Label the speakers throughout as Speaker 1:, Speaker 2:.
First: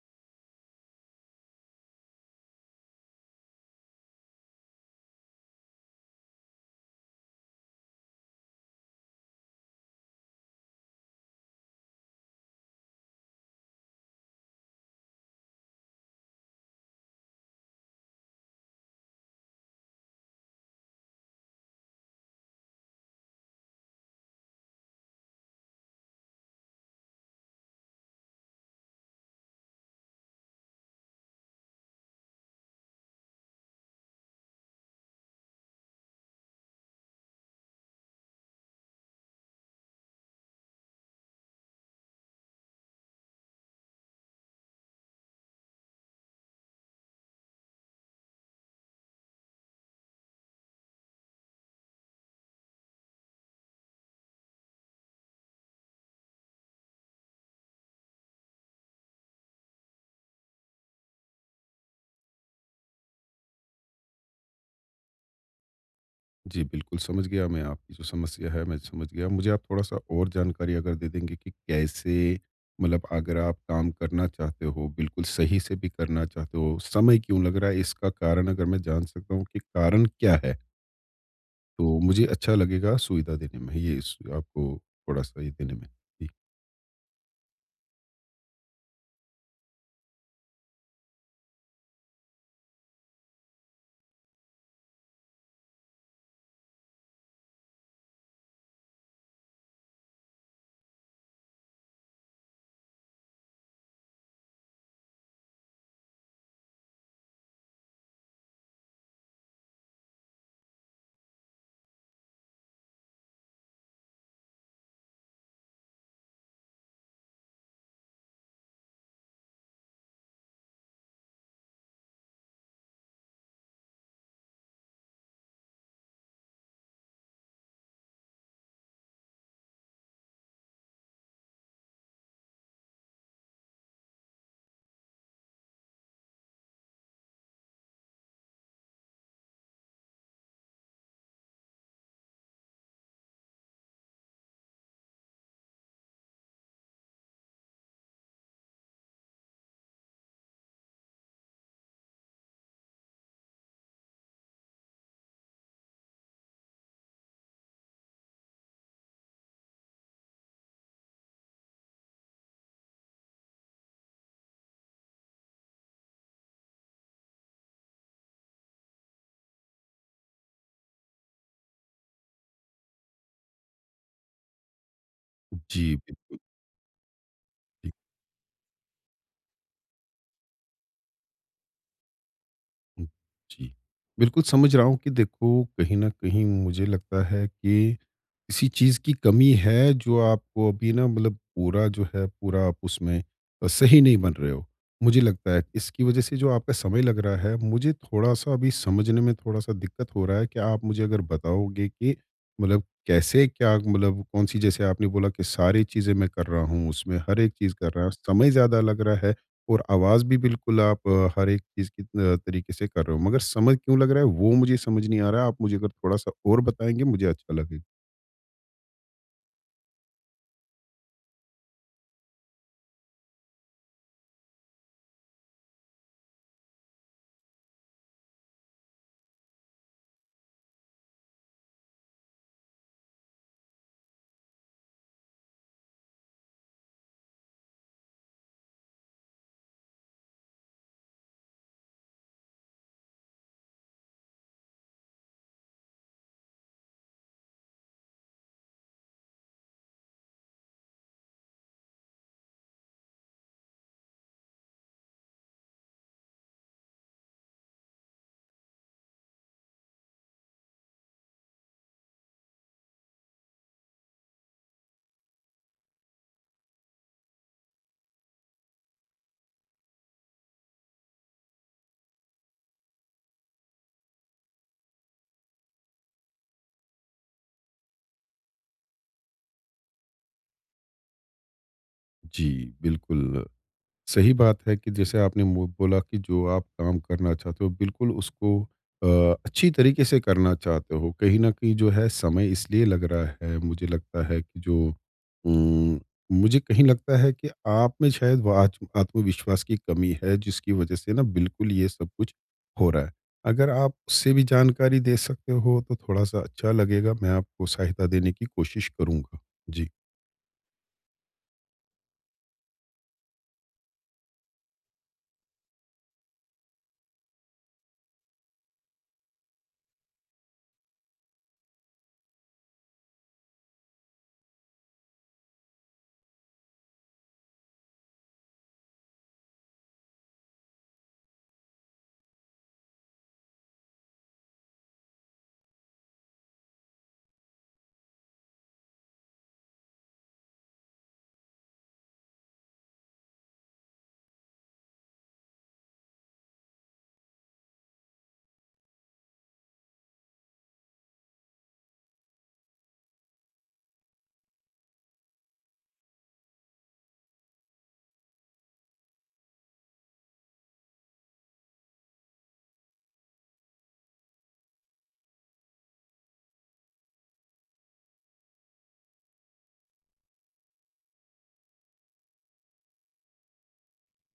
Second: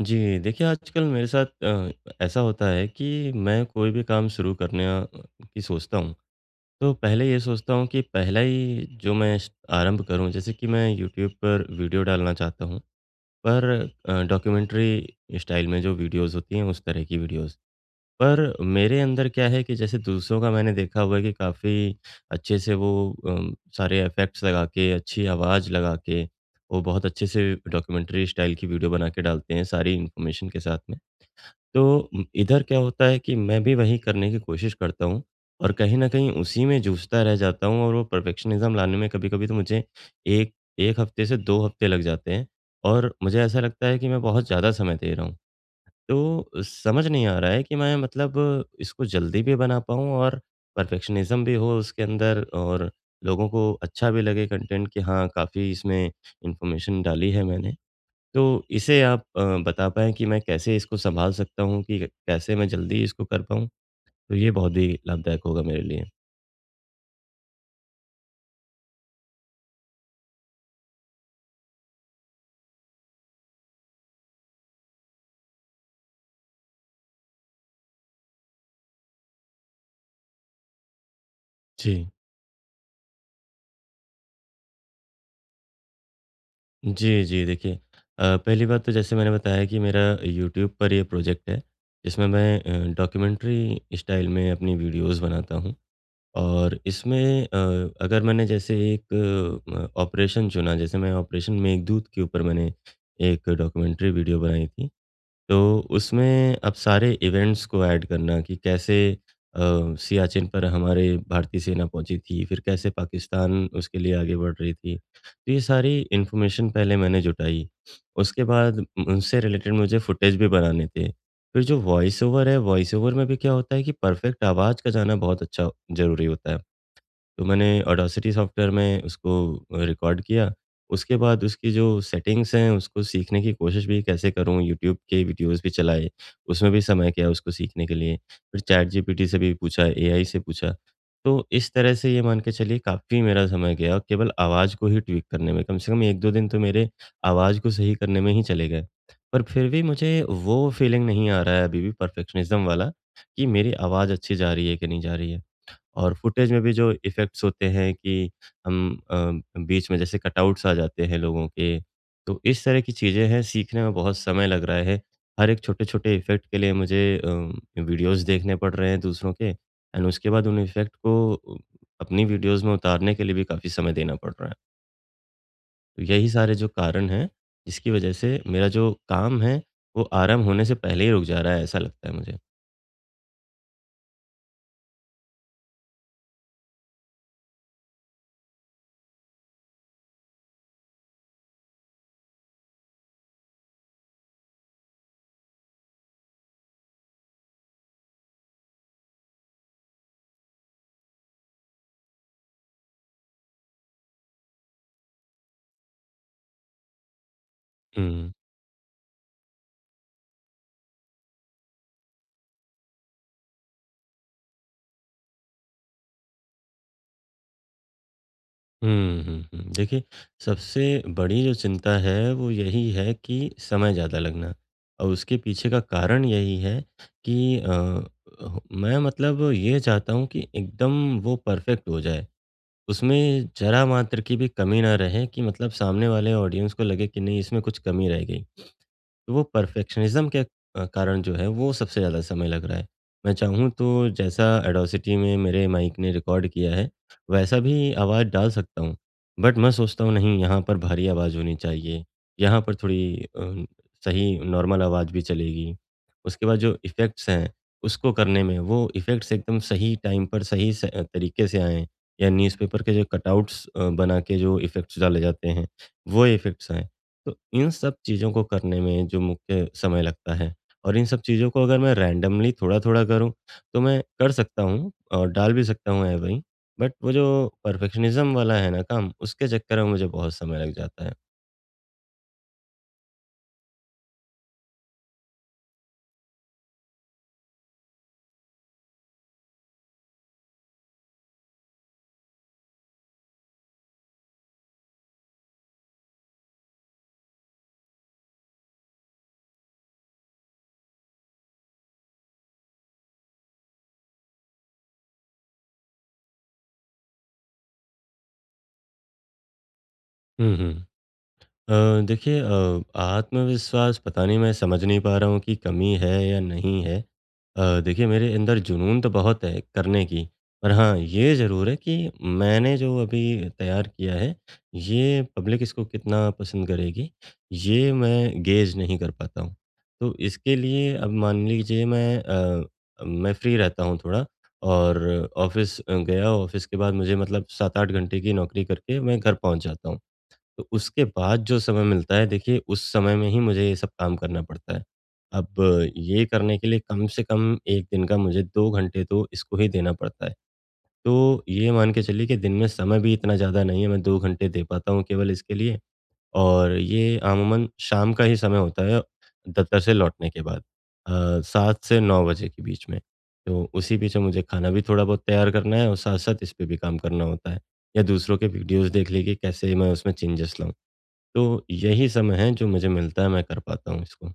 Speaker 1: जी, देखिए आजकल मेरे साथ ऐसा होता है कि मैं कोई भी काम शुरू करने की सोचता हूँ, तो पहले ये सोचता हूँ कि पहला ही जो मैं स आरंभ करूँ, जैसे कि मैं यूट्यूब पर वीडियो डालना चाहता हूँ, पर डॉक्यूमेंट्री स्टाइल में जो वीडियोज़ होती हैं, उस तरह की वीडियोज़। पर मेरे अंदर क्या है कि जैसे दूसरों का मैंने देखा हुआ है कि काफ़ी अच्छे से वो सारे इफ़ेक्ट्स लगा के, अच्छी आवाज़ लगा के, वो बहुत अच्छे से डॉक्यूमेंट्री स्टाइल की वीडियो बना के डालते हैं, सारी इन्फॉर्मेशन के साथ में। तो इधर क्या होता है कि मैं भी वही करने की कोशिश करता हूँ और कहीं न कहीं उसी में जूझता रह जाता हूँ और वो परफेक्शनिज़्म लाने में कभी-कभी तो मुझे 1 1 हफ़्ते से 2 हफ़्ते लग जाते हैं और मुझे ऐसा लगता है कि मैं बहुत ज़्यादा समय दे रहा हूँ। तो समझ नहीं आ रहा है कि मैं मतलब इसको जल्दी भी बना पाऊँ और परफेक्शनिज़्म भी हो उसके अंदर और लोगों को अच्छा भी लगे कंटेंट कि हाँ, काफ़ी इसमें इन्फॉर्मेशन डाली है मैंने। तो इसे आप बता पाएँ कि मैं कैसे इसको सँभाल सकता हूँ कि कैसे मैं जल्दी इसको कर पाऊँ? तो ये बहुत ही लाभदायक होगा मेरे लिए।
Speaker 2: जी, बिल्कुल समझ गया मैं आपकी जो समस्या है, मैं समझ गया। मुझे आप थोड़ा-सा और जानकारी अगर दे देंगे कि कैसे मतलब अगर आप काम करना चाहते हो, बिल्कुल सही से भी करना चाहते हो, समय क्यों लग रहा है इसका कारण अगर मैं जान सकता हूँ कि कारण क्या है? तो
Speaker 1: जी।
Speaker 2: मुझे अच्छा लगेगा सुविधा देने में, ये इस आपको थोड़ा-सा ये देने में। जी,
Speaker 1: जी, जी, देखिए पहली बात तो जैसे मैंने बताया कि मेरा यूट्यूब पर ये प्रोजेक्ट है, जिसमें मैं डॉक्यूमेंट्री स्टाइल में अपनी वीडियोज़ बनाता हूँ और इसमें अगर मैंने जैसे एक ऑपरेशन चुना, जैसे मैं ऑपरेशन मेघदूत के ऊपर मैंने एक डॉक्यूमेंट्री वीडियो बनाई थी। तो उसमें अब सारे इवेंट्स को ऐड करना कि कैसे अ, सियाचिन पर हमारे भारतीय सेना पहुंची थी, फिर कैसे पाकिस्तान उसके लिए आगे बढ़ रही थी। तो ये सारी इन्फॉर्मेशन पहले मैंने जुटाई। उसके बाद उनसे रिलेटेड मुझे फुटेज भी बनाने थे। फिर जो वॉइस ओवर है, वॉइस ओवर में भी क्या होता है कि परफेक्ट आवाज़ का जाना बहुत अच्छा ज़रूरी होता है। तो मैंने ऑडेसिटी सॉफ्टवेयर में उसको रिकॉर्ड किया। उसके बाद उसकी जो सेटिंग्स हैं, उसको सीखने की कोशिश भी कैसे करूँ, यूट्यूब के वीडियोज़ भी चलाए, उसमें भी समय गया उसको सीखने के लिए। फिर चैट जीपीटी से भी पूछा, एआई से पूछा। तो इस तरह से ये मान के चलिए काफ़ी मेरा समय गया केवल आवाज़ को ही ट्विक करने में, कम से कम 1-2 दिन तो मेरे आवाज़ को सही करने में ही चले गए। पर फिर भी मुझे वो फीलिंग नहीं आ रहा है अभी भी परफेक्शनिज़्म वाला कि मेरी आवाज़ अच्छी जा रही है कि नहीं जा रही है। और फुटेज में भी जो इफ़ेक्ट्स होते हैं कि हम अ, बीच में जैसे कटआउट्स आ जाते हैं लोगों के, तो इस तरह की चीज़ें हैं, सीखने में बहुत समय लग रहा है। हर एक छोटे-छोटे इफ़ेक्ट के लिए मुझे वीडियोज़ देखने पड़ रहे हैं दूसरों के एंड उसके बाद उन इफ़ेक्ट को अपनी वीडियोज़ में उतारने के लिए भी काफ़ी समय देना पड़ रहा है।
Speaker 2: जी,
Speaker 1: तो यही
Speaker 2: बिल्कुल,
Speaker 1: सारे जो कारण हैं,
Speaker 2: जी,
Speaker 1: जिसकी वजह से मेरा जो काम है, वो आराम होने से पहले ही रुक जा रहा है, ऐसा लगता है मुझे।
Speaker 2: हुँ, जी। बिल्कुल समझ रहा हूँ कि देखो, कहीं न कहीं मुझे लगता है कि किसी चीज़ की कमी है जो आपको अभी ना मतलब पूरा जो है पूरा आप उसमें सही नहीं बन रहे हो। मुझे लगता है इसकी वज़ह से जो आपका समय लग रहा है, मुझे थोड़ा-सा अभी समझने में थोड़ा-सा दिक्कत हो रहा है कि आप मुझे अगर बताओगे कि मतलब कैसे क्या मतलब कौन-सी जैसे आपने बोला कि सारी चीज़ें मैं कर रहा हूँ, उसमें हर एक चीज़ कर रहा हूँ,
Speaker 1: हुँ।
Speaker 2: समय ज़्यादा लग रहा है और आवाज़ भी बिल्कुल आप हर एक चीज़ की तरीके से कर रहे हो। मगर समझ क्यों लग रहा है वो मुझे समझ नहीं आ रहा है। आप मुझे अगर थोड़ा-सा और बताएँगे मुझे अच्छा लगेगा।
Speaker 1: हुँ, हुँ, हुँ। देखिए, सबसे बड़ी जो चिंता है, वो यही है कि समय ज़्यादा लगना और उसके पीछे का कारण यही है कि ह मैं मतलब ये चाहता हूँ कि एकदम वो परफ़ेक्ट हो जाए। उसमें ज़रा मात्र की भी कमी ना रहे कि मतलब सामने वाले ऑडियंस को लगे कि नहीं इसमें कुछ कमी रह गई। तो वो परफेक्शनिज़्म के कारण जो है वो सबसे ज़्यादा समय लग रहा है। मैं चाहूँ तो जैसा एडोसिटी में मेरे माइक ने रिकॉर्ड किया है, वैसा भी आवाज़ डाल सकता हूँ। बट मैं सोचता हूँ नहीं यहाँ पर भारी आवाज़ होनी चाहिए, यहाँ पर थोड़ी सही नॉर्मल आवाज़ भी चलेगी। उसके बाद जो इफ़ेक्ट्स हैं, उसको करने में वो इफ़ेक्ट्स एकदम सही टाइम पर सही स तरीके से आएँ या न्यूज़पेपर के जो कटआउट्स बना के जो इफ़ेक्ट्स डाले जाते हैं, वो इफ़ेक्ट्स आएँ। तो इन सब चीज़ों को करने में जो मुख्य समय लगता है और इन सब चीज़ों को अगर मैं रैंडमली थोड़ा-थोड़ा करूँ, तो मैं कर सकता हूँ और डाल भी सकता हूँ एवरी, बट वो जो परफेक्शनिज़्म वाला है ना काम, उसके चक्कर में मुझे बहुत समय लग जाता है।
Speaker 2: जी, बिल्कुल, सही बात है कि जैसे आपने मु बोला कि जो आप काम करना चाहते हो, बिल्कुल उसको अ, अच्छी तरीके से करना चाहते हो। कहीं न कहीं जो है समय इसलिए लग रहा है, मुझे लगता है कि जो उम, मुझे कहीं लगता है कि आप में शायद वो आत्मविश्वास की कमी है, जिसकी वजह से ना बिल्कुल ये सब कुछ हो रहा है। अगर आप उससे भी जानकारी दे सकते हो, तो थोड़ा-सा अच्छा लगेगा। मैं आपको सहायता देने की कोशिश करूँगा। जी।
Speaker 1: हुँ, हुँ। अ, देखिए आत्मविश्वास पता नहीं मैं समझ नहीं पा रहा हूँ कि कमी है या नहीं है। देखिए मेरे अंदर जुनून तो बहुत है करने की, पर हाँ, ये ज़रूर है कि मैंने जो अभी तैयार किया है, ये पब्लिक इसको कितना पसंद करेगी, ये मैं गेज नहीं कर पाता हूँ। तो इसके लिए अब मान लीजिए मैं फ्री रहता हूँ थोड़ा और ऑफ़िस गया, ऑफ़िस के बाद मुझे मतलब 7-8 घंटे की नौकरी करके मैं घर पहुँच जाता हूँ। तो उसके बाद जो समय मिलता है देखिए उस समय में ही मुझे ये सब काम करना पड़ता है। अब ये करने के लिए कम से कम 1 दिन का मुझे 2 घंटे तो इसको ही देना पड़ता है। तो ये मान के चलिए कि दिन में समय भी इतना ज़्यादा नहीं है मैं 2 घंटे दे पाता हूँ केवल इसके लिए और ये अमूमन शाम का ही समय होता है दफ्तर से लौटने के बाद 7 से 9 बजे के बीच में। तो उसी बीच में मुझे खाना भी थोड़ा बहुत तैयार करना है और साथ-साथ इस पे भी काम करना होता है या दूसरों के वीडियोज़ देख लीजिए कैसे मैं उसमें चेंजेस लाऊँ। तो यही समय है जो मुझे मिलता है, मैं कर पाता हूँ इसको।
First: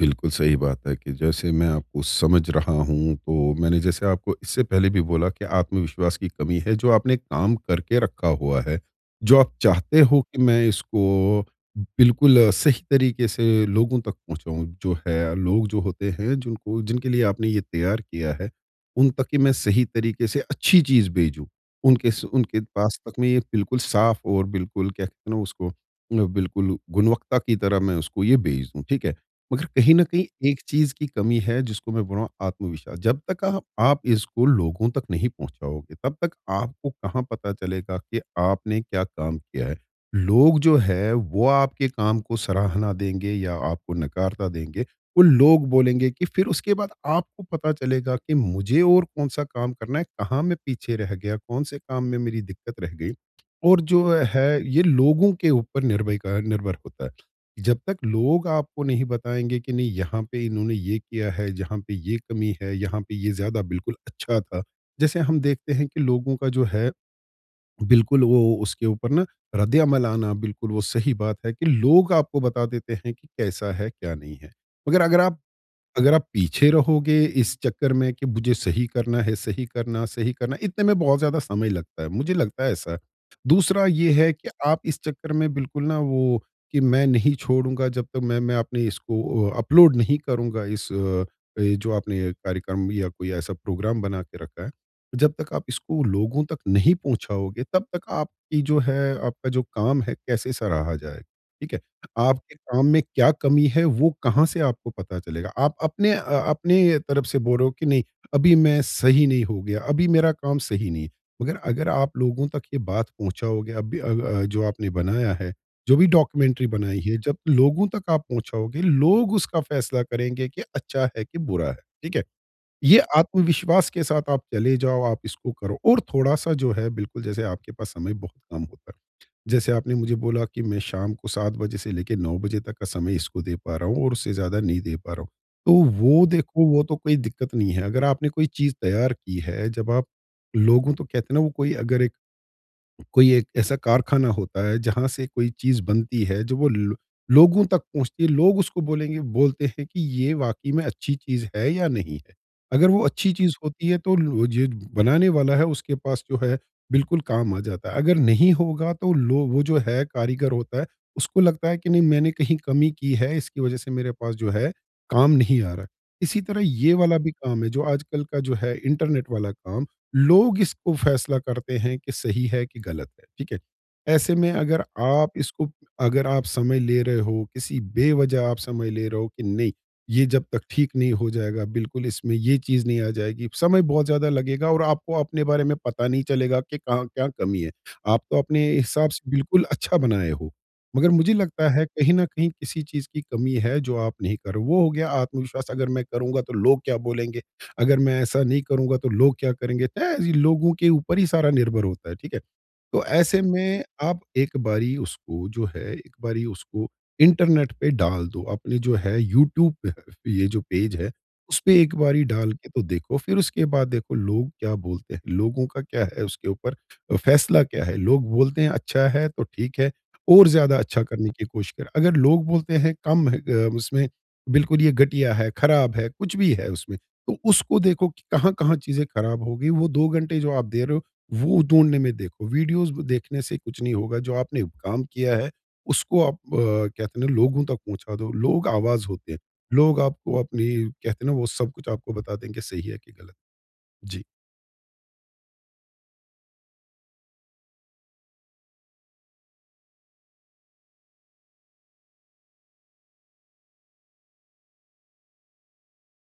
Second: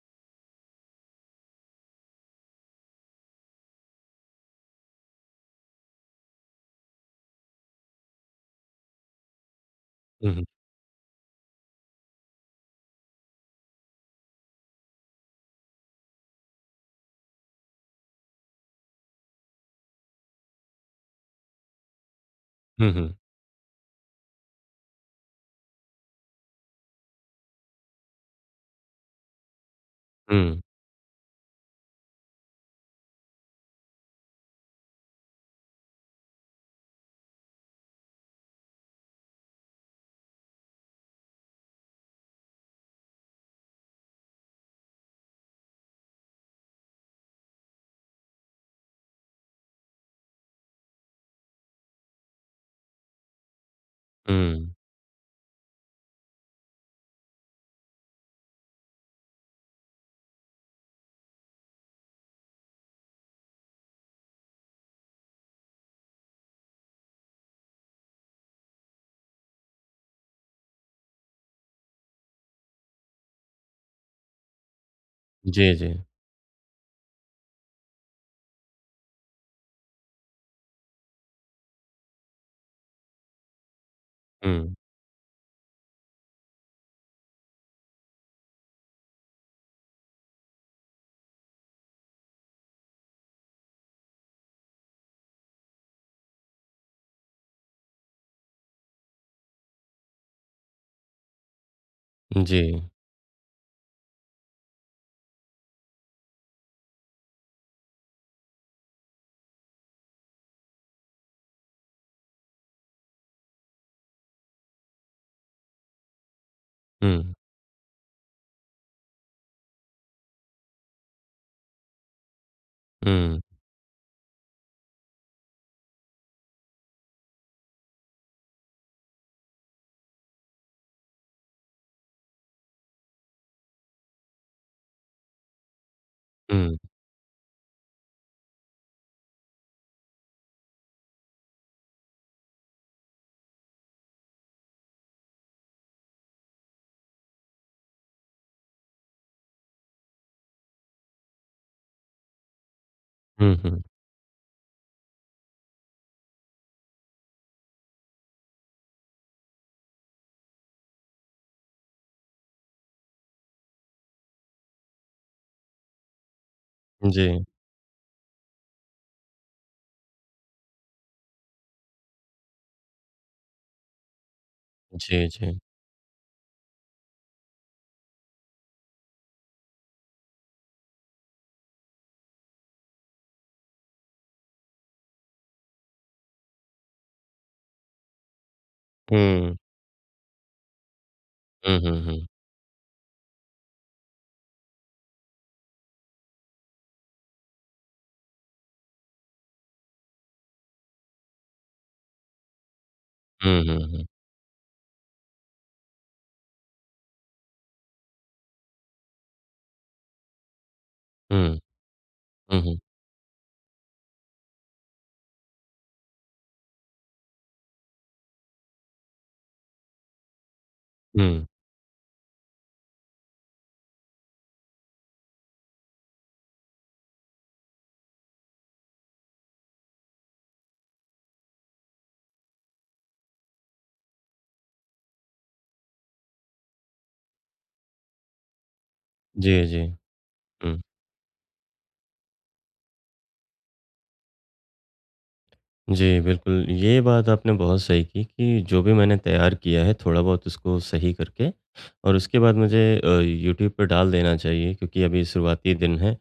Speaker 2: बिल्कुल सही बात है कि जैसे मैं आपको समझ रहा हूँ तो मैंने जैसे आपको इससे पहले भी बोला कि आत्मविश्वास की कमी है जो आपने काम करके रखा हुआ है जो आप चाहते हो
Speaker 1: हुँ,
Speaker 2: कि
Speaker 1: हुँ।
Speaker 2: मैं इसको बिल्कुल सही तरीके से लोगों तक पहुँचाऊँ जो है लोग जो होते हैं जिनको जिनके लिए आपने ये तैयार किया है उन तक कि मैं सही तरीके से अच्छी चीज़ भेजूँ उनके उनके
Speaker 1: हुँ,
Speaker 2: पास
Speaker 1: हुँ।
Speaker 2: तक मैं ये बिल्कुल साफ और बिल्कुल क्या कहते हैं ना उसको बिल्कुल गुणवत्ता की तरह मैं उसको ये भेज दूँ ठीक है मगर कहीं न कहीं एक
Speaker 1: हुँ,
Speaker 2: चीज़ की कमी है जिसको मैं बोल रहा हूँ आत्मविश्वास। जब तक आप इसको लोगों तक नहीं पहुँचाओगे, तब तक आपको कहाँ पता चलेगा कि आपने क्या काम किया है। लोग जो है वो आपके काम को सराहना देंगे या आपको नकारता देंगे। वो लोग बोलेंगे कि फिर उसके बाद आपको पता चलेगा कि मुझे और कौन-सा काम करना है, कहाँ मैं पीछे रह गया, कौन-से काम में मेरी दिक्कत रह गई। और जो है
Speaker 1: हुँ।
Speaker 2: ये लोगों के ऊपर निर्भय का निर्भर होता है। जब तक लोग आपको नहीं बताएँगे कि नहीं यहाँ पे इन्होंने ये किया है, जहाँ पे ये कमी है, यहाँ पे ये ज़्यादा बिल्कुल अच्छा था। जैसे हम देखते हैं कि लोगों का जो है बिल्कुल वो उसके ऊपर ना रद्द-ए-अमल आना बिल्कुल वो सही बात है कि लोग आपको बता देते हैं कि कैसा है, क्या नहीं है। मगर
Speaker 1: जी, जी।
Speaker 2: अगर आप पीछे रहोगे इस चक्कर में कि मुझे सही करना है, सही करना, इतने में बहुत ज़्यादा समय लगता है, मुझे लगता है ऐसा। दूसरा ये है कि
Speaker 1: हुँ।
Speaker 2: आप इस चक्कर में बिल्कुल ना वो कि मैं नहीं छोड़ूँगा जब तक मैं अपने इसको अपलोड नहीं करूँगा इस ये जो आपने कार्यक्रम या कोई ऐसा प्रोग्राम बना के रखा है। जब तक आप इसको लोगों तक नहीं पहुँचाओगे, तब तक आपकी जो है आपका जो काम है कैसे सराहा जाएगा? ठीक है? आपके
Speaker 1: जी।
Speaker 2: काम में क्या कमी है, वो कहाँ से आपको पता चलेगा? आप अपने अपने तरफ से बोल रहे हो कि नहीं, अभी मैं सही नहीं हो गया, अभी मेरा काम सही नहीं है। मगर अगर आप लोगों तक ये बात पहुँचाओगे अभी जो आपने बनाया है, जो भी डॉक्यूमेंट्री बनाई है,
Speaker 1: हुँ,
Speaker 2: जब लोगों तक आप पहुँचाओगे, लोग उसका फ़ैसला करेंगे कि अच्छा है कि बुरा है, ठीक है? ये
Speaker 1: हुँ,
Speaker 2: आत्मविश्वास के साथ आप चले जाओ, आप इसको करो और थोड़ा-सा जो है बिल्कुल जैसे आपके पास समय बहुत कम होता है। जैसे आपने मुझे बोला कि मैं शाम को 7 बजे से लेके 9 बजे तक का समय इसको दे पा रहा हूँ और उससे ज़्यादा नहीं दे पा रहा हूँ। तो वो देखो
Speaker 1: हुँ।
Speaker 2: वो तो कोई दिक्कत नहीं है, अगर आपने कोई चीज़ तैयार की है, जब आप लोगों तो कहते हैं ना वो कोई अगर एक कोई एक ऐसा कारखाना होता है जहाँ से कोई चीज़ बनती है जो वो लोगों तक पहुँचती है लोग उसको बोलेंगे बोलते हैं कि ये वाकई में अच्छी चीज़ है या नहीं है अगर वो अच्छी चीज़
Speaker 1: हुँ, हुँ।
Speaker 2: होती है तो जो बनाने वाला है उसके पास जो है बिल्कुल काम आ जाता है अगर नहीं होगा तो लो वो जो है कारीगर होता है उसको लगता है कि नहीं मैंने कहीं कमी की है इसकी वजह से मेरे पास जो है काम नहीं आ रहा इसी तरह ये वाला भी
Speaker 1: जी,
Speaker 2: काम है जो आजकल का जो है इंटरनेट वाला काम लोग इसको फैसला करते हैं कि सही है कि गलत है, ठीक है? ऐसे में
Speaker 1: जी, जी।
Speaker 2: अगर आप समय ले रहे हो, किसी बेवजह आप समय ले रहे हो कि नहीं, ये जब तक ठीक नहीं हो जाएगा, बिल्कुल इसमें ये चीज़ नहीं आ जाएगी, समय बहुत ज़्यादा लगेगा और आपको अपने बारे में पता नहीं चलेगा कि कहाँ क्या कमी है। आप तो अपने हिसाब से
Speaker 1: हुँ।
Speaker 2: बिल्कुल अच्छा बनाए हो, मगर मुझे लगता
Speaker 1: हुँ,
Speaker 2: है
Speaker 1: हुँ,
Speaker 2: कहीं न
Speaker 1: हुँ।
Speaker 2: कहीं किसी चीज़ की कमी है जो आप नहीं कर रहे हो। वो हो गया आत्मविश्वास, अगर मैं करूँगा तो लोग क्या बोलेंगे? अगर मैं ऐसा नहीं करूँगा तो लोग क्या करेंगे? तो ऐसे लोगों के ऊपर ही सारा निर्भर होता है, ठीक है? तो ऐसे
Speaker 1: हुँ, हुँ,
Speaker 2: में
Speaker 1: हुँ।
Speaker 2: आप एक बारी उसको इंटरनेट पे डाल दो। अपने जो है यूट्यूब पे है ये जो पेज है,
Speaker 1: हुँ,
Speaker 2: उसपे एक बारी डाल
Speaker 1: हुँ,
Speaker 2: के
Speaker 1: हुँ।
Speaker 2: तो देखो। फिर उसके बाद देखो लोग क्या बोलते हैं, लोगों का क्या है उसके ऊपर फैसला क्या है? लोग बोलते हैं अच्छा है तो ठीक है, और ज़्यादा अच्छा करने की
Speaker 1: हुँ।
Speaker 2: कोशिश करें। अगर लोग बोलते हैं कम है उसमें बिल्कुल ये घटिया है, खराब है, कुछ भी है उसमें, तो उसको देखो कि कहाँ-कहाँ चीज़ें खराब हो गई। वो 2 घंटे जो आप दे रहे हो वो ढूँढने में देखो, वीडियोज़ देखने से कुछ नहीं होगा, जो आपने काम किया है, उसको आप कहते हैं ना लोगों तक पहुँचा दो, लोग आवाज़ होते हैं,
Speaker 1: जी, जी।
Speaker 2: लोग आपको अपनी
Speaker 1: हुँ।
Speaker 2: कहते हैं ना वो सब कुछ आपको बता देंगे सही है कि गलत। जी,
Speaker 1: जी, बिल्कुल, ये बात आपने बहुत सही की कि जो भी मैंने तैयार किया है थोड़ा बहुत उसको सही करके और उसके बाद मुझे यूट्यूब पर डाल देना चाहिए क्योंकि अभी शुरुआती दिन है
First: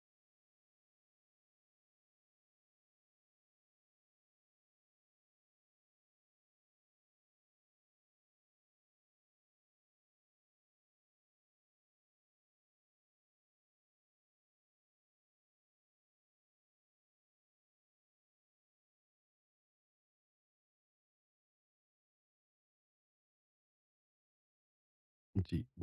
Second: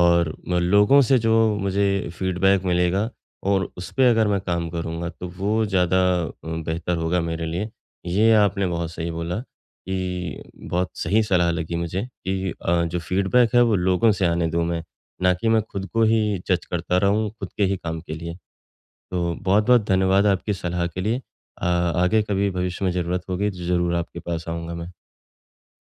Speaker 1: और म लोगों से जो मुझे फीडबैक मिलेगा और उस पे अगर मैं काम करूँगा तो वो ज़्यादा बेहतर होगा मेरे लिए। ये आपने बहुत सही बोला कि बहुत सही सलाह लगी मुझे कि जो फीडबैक है वो लोगों से आने दूँ मैं, ना कि मैं खुद को ही जज करता रहूँ खुद के ही काम के लिए। तो बहुत-बहुत धन्यवाद आपकी सलाह के लिए। आगे कभी भविष्य में ज़रूरत होगी तो ज़रूर आपके पास आऊँगा मैं।
Speaker 2: जी, धन्य